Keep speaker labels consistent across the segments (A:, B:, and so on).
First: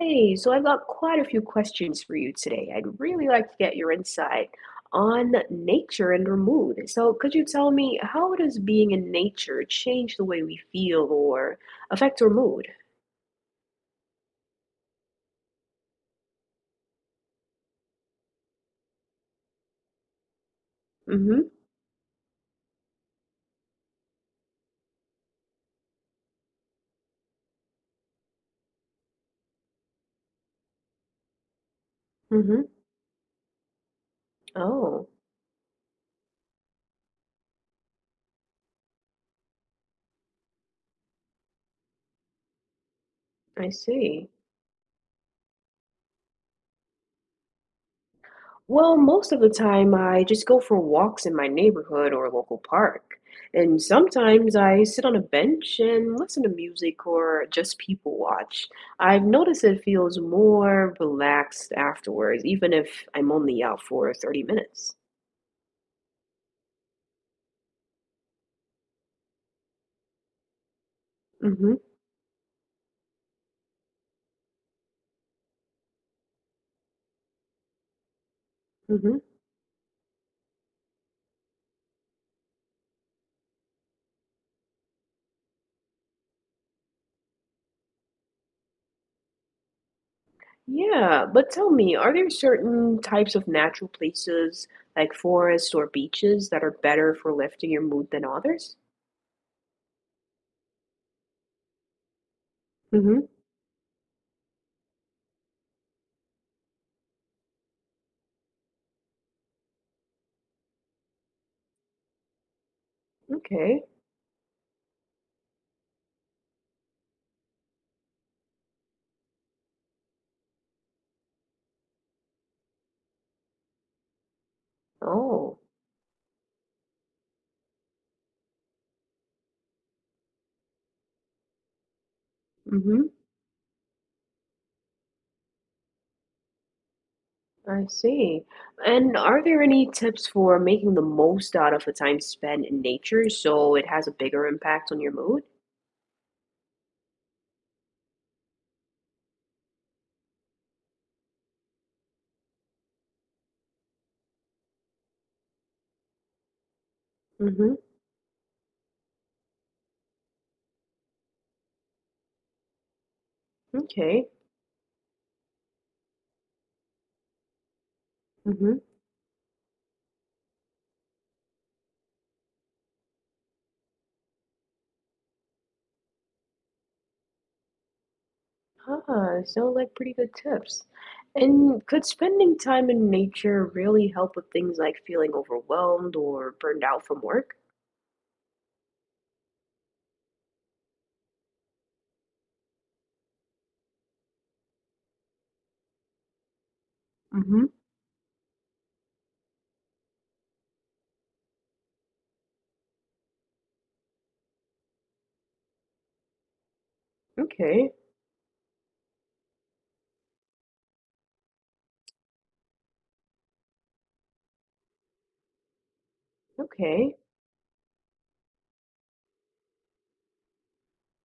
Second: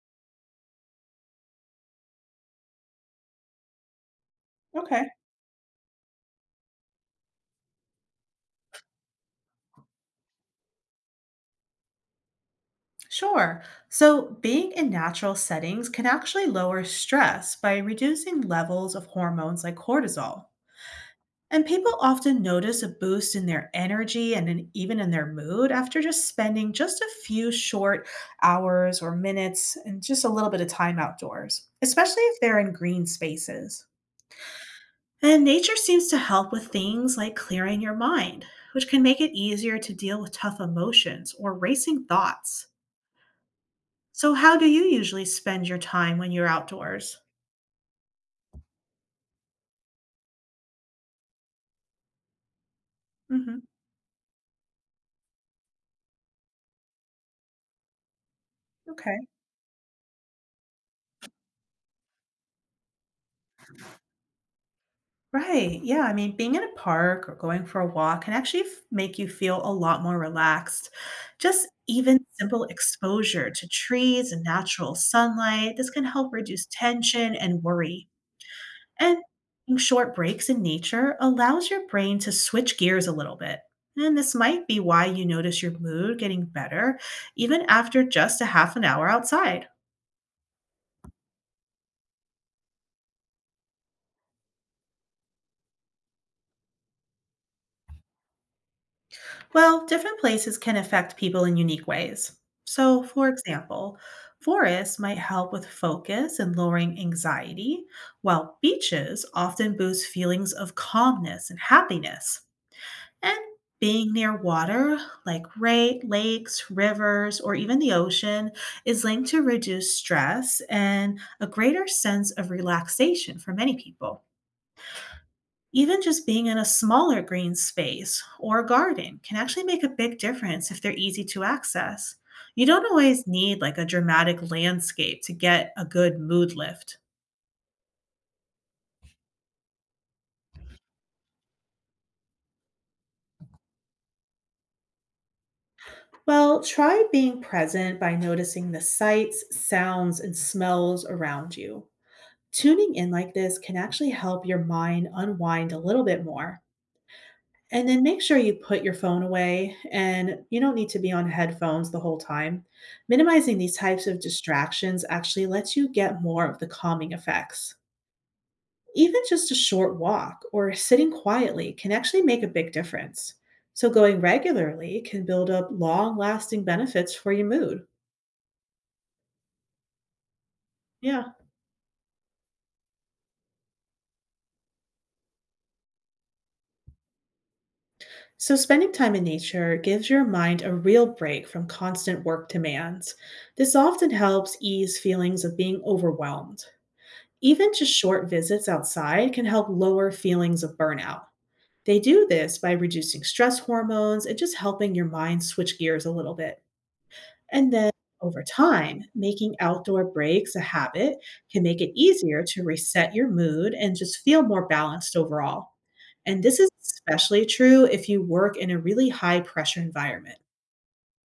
A: Hey, so I've got quite a few questions for you today. I'd really like to get your insight
B: Okay,
A: on nature and our mood. So, could you tell me, how does being in nature change the way we feel or affect our mood?
B: sure. So, being in natural settings can actually lower stress by reducing levels of hormones like cortisol.
A: Mm-hmm.
B: And people often notice a boost in their energy and even in their mood after just spending just a few short hours or minutes and just a little bit of time outdoors, especially if they're
A: Mm-hmm.
B: in green spaces.
A: Oh,
B: And nature seems to help with things like clearing your mind, which can make it easier to deal with tough emotions or racing thoughts.
A: I see.
B: So how do you usually spend your time when you're outdoors?
A: Well, most of the time I just go for walks in my neighborhood or local park.
B: Mhm.
A: And sometimes I sit on a bench and listen to music or just people watch.
B: Okay.
A: I've noticed it feels more relaxed afterwards, even if I'm only out for 30 minutes.
B: Right, yeah, I mean, being in a park or going for a walk can actually f make you feel a lot more relaxed. Just
A: Mm-hmm.
B: even simple exposure to trees and natural sunlight, this can help reduce tension and worry.
A: Mm-hmm.
B: And taking short breaks in nature allows your brain to switch gears a little bit. And this might be why you notice your mood getting better even after just a half an hour outside.
A: Yeah, but tell me, are there certain types of natural places like forests or beaches that are better for lifting your mood than others?
B: Well, different places can affect people in unique ways. So,
A: Mm-hmm.
B: for example, forests might help with focus and lowering anxiety, while beaches often boost feelings of calmness and happiness. And
A: Okay.
B: being near water, like lakes, rivers, or even the ocean, is linked to reduced stress and a greater sense of relaxation for many people.
A: Oh.
B: Even just being in a smaller green space or garden can actually make a big difference if they're easy to access. You don't
A: Mm-hmm.
B: always need like a dramatic landscape to get a good mood lift.
A: I see. And are there any tips for making the most out of a time spent in nature so it has a bigger impact on your mood?
B: Well, try being present by noticing the sights, sounds, and smells around you. Tuning in like this can actually help your mind unwind a little bit more.
A: Mm-hmm.
B: And then make sure you put your phone away, and you don't need to be on headphones the whole time. Minimizing these types of
A: Okay.
B: distractions actually lets you get more of the calming effects.
A: Mm-hmm.
B: Even just a short walk or sitting quietly can actually make a big difference. So, going regularly can build up long lasting benefits for your mood.
A: Ah, sound like pretty good tips.
B: Yeah.
A: And could spending time in nature really help with things like feeling overwhelmed or burned out from work?
B: So, spending time in nature gives your mind a real break from constant work demands. This often helps ease feelings of being overwhelmed.
A: Mm-hmm.
B: Even just short visits outside can help lower feelings of burnout. They do this by reducing stress hormones and just helping your mind switch gears a little bit. And then
A: Okay.
B: over time, making outdoor breaks a habit can make it easier to reset your mood and just feel more balanced overall. And this is
A: Okay.
B: especially true if you work in a really high pressure environment.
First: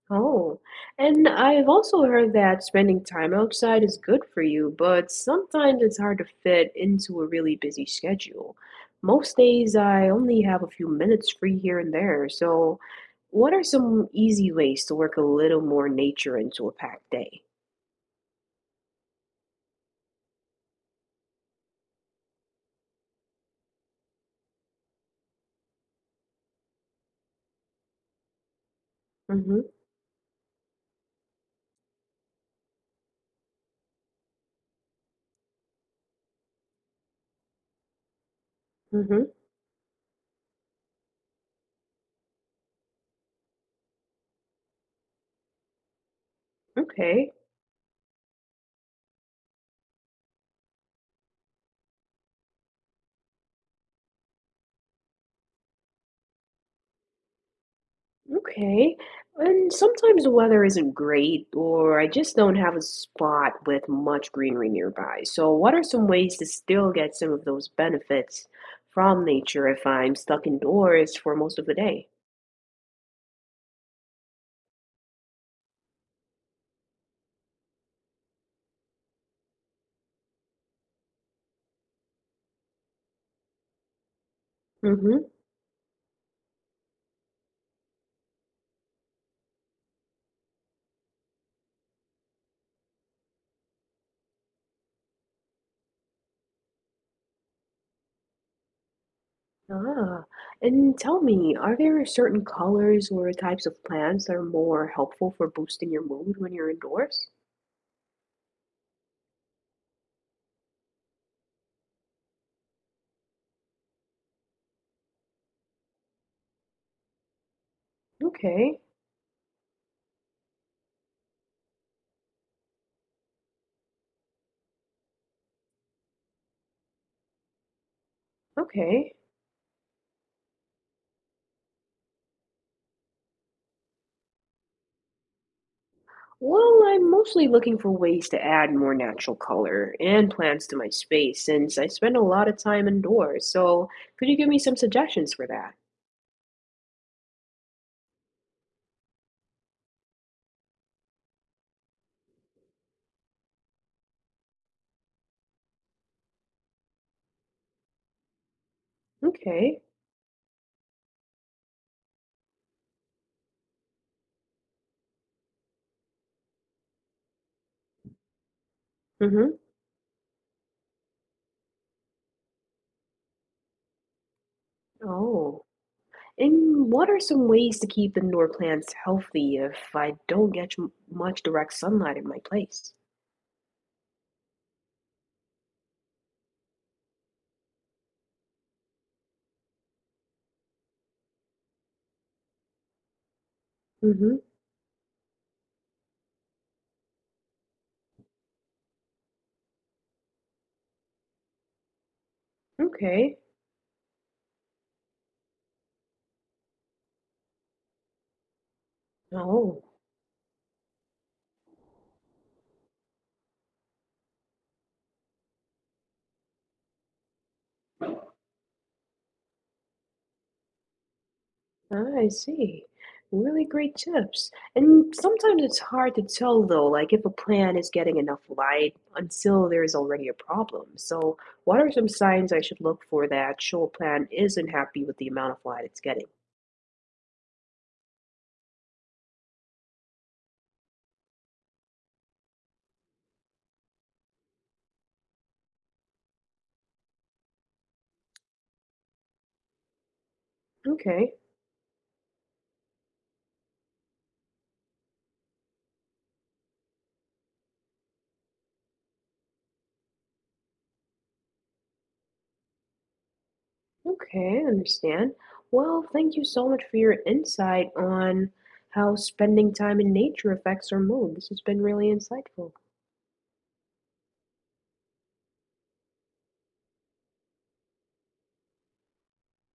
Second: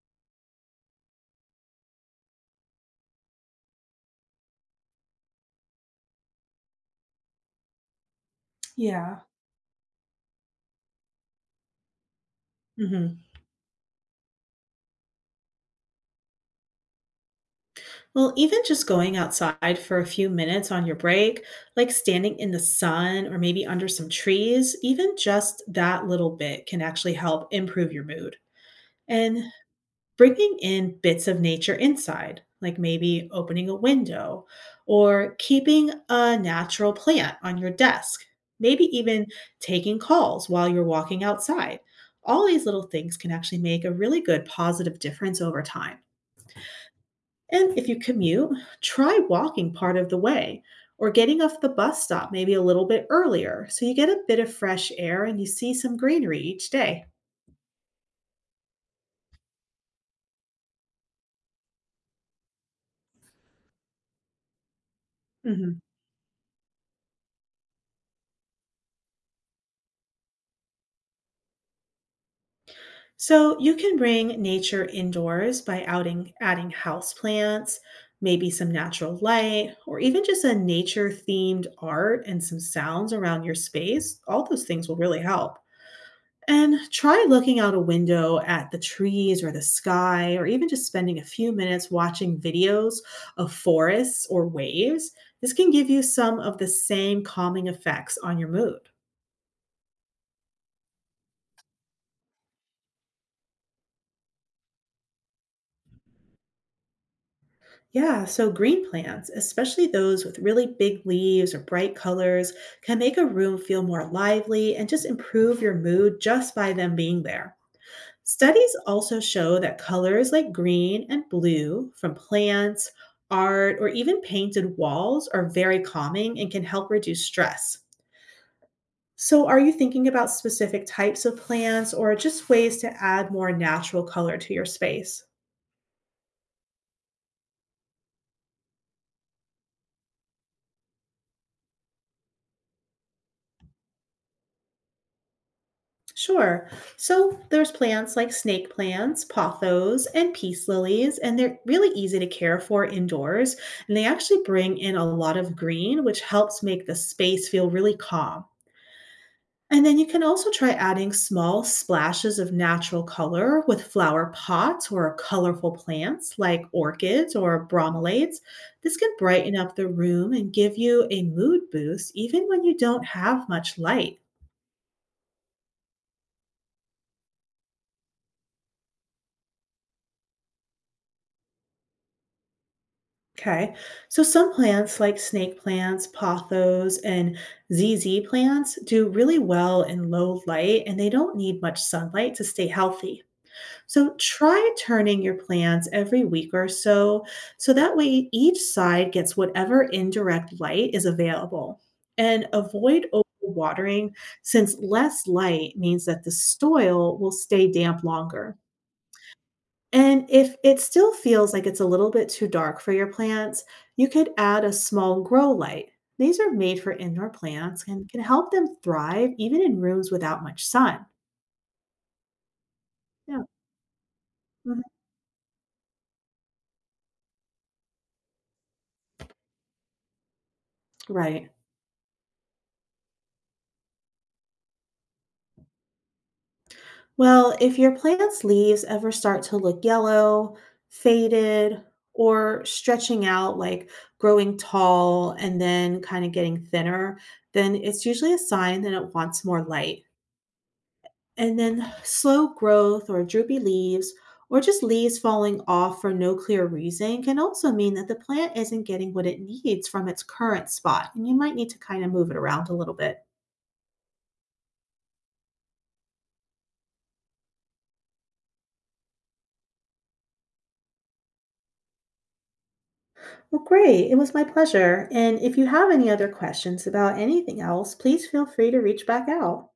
A: Oh, and I've also heard that spending time outside is good for you, but sometimes it's hard to fit into a really busy schedule.
B: Yeah.
A: Most days I only have a few minutes free here and there, so
B: Mhm.
A: what are some easy ways to work a little more nature into a packed day?
B: Well, even just going outside for a few minutes on your break, like standing in the sun or maybe under some trees, even just that little bit can actually help improve your mood. And
A: Mm-hmm.
B: bringing in bits of nature inside, like maybe opening a window or keeping a natural plant on your desk, maybe even
A: Mm-hmm.
B: taking calls while you're walking outside. All these little things can actually make a really good positive difference over time.
A: Okay.
B: And if you commute, try walking part of the way or getting off the bus stop maybe a little bit earlier so you get a bit of fresh air and you see some greenery each day.
A: Okay. And sometimes the weather isn't great, or I just don't have a spot with much greenery nearby. So, what
B: Mhm.
A: are some ways to still get some of those benefits from nature if I'm stuck indoors for most of the day?
B: So you can bring nature indoors by adding house plants, maybe some natural light, or even just a nature themed art and some sounds around your space. All those things will really
A: Mm-hmm.
B: help. And try looking out a window at the trees or the sky, or even just spending a few minutes watching videos of forests or waves. This can give you some of the same calming effects on your mood.
A: Ah, and tell me, are there certain colors or types of plants that are more helpful for boosting your mood when you're indoors?
B: Yeah, so green plants, especially those with really big leaves or bright colors, can make a room feel more lively and just improve your mood just by them being there. Studies
A: Okay,
B: also show that colors like green and blue from plants, art, or even painted walls are very calming and can help reduce stress.
A: okay.
B: So, are you thinking about specific types of plants or just ways to add more natural color to your space?
A: Well, I'm mostly looking for ways to add more natural color and plants to my space since I spend a lot of time indoors. So, could you give me some suggestions for that?
B: Sure. So, there's plants like snake plants, pothos, and peace lilies, and they're really easy to care for indoors. And they actually bring in a lot of green, which helps make the space feel really calm.
A: Okay.
B: And then you can also try adding small splashes of natural color with flower pots or colorful plants like orchids or bromelates. This can brighten
A: Mm-hmm.
B: up the room and give you a mood boost even when you don't have much light.
A: Oh. And what are some ways to keep indoor plants healthy if I don't get much direct sunlight in my place?
B: Okay, so some plants like snake plants, pothos, and ZZ plants do really well in low light and they don't need much sunlight to stay healthy. So
A: Mm-hmm.
B: try turning your plants every week or so, so that way each side gets whatever indirect light is available. And avoid
A: Okay.
B: overwatering since less light means that the soil will stay damp longer.
A: Oh.
B: And if it still feels like it's a little bit too dark for your plants, you could add a small grow light. These are made for indoor plants and can help them thrive even in rooms without much sun.
A: I see.
B: Yeah.
A: Really great tips.
B: Mhm.
A: And sometimes it's hard to tell, though, like if a plant is getting enough light until there is already a problem. So,
B: Right.
A: what are some signs I should look for that show a plant isn't happy with the amount of light it's getting?
B: Well, if your plant's leaves ever start to look yellow, faded, or stretching out, like growing tall and then kind of getting thinner, then it's usually a sign that it wants more light.
A: Okay,
B: And then slow growth or droopy leaves, or just leaves falling off for no clear reason, can also mean that the plant isn't getting what it needs from its current spot. And you might need to kind of move it around a little bit.
A: okay, I understand. Well, thank you so much for your insight on how spending time in nature affects our mood. This has been really insightful.
B: Well, great. It was my pleasure. And if you have any other questions about anything else, please feel free to reach back out.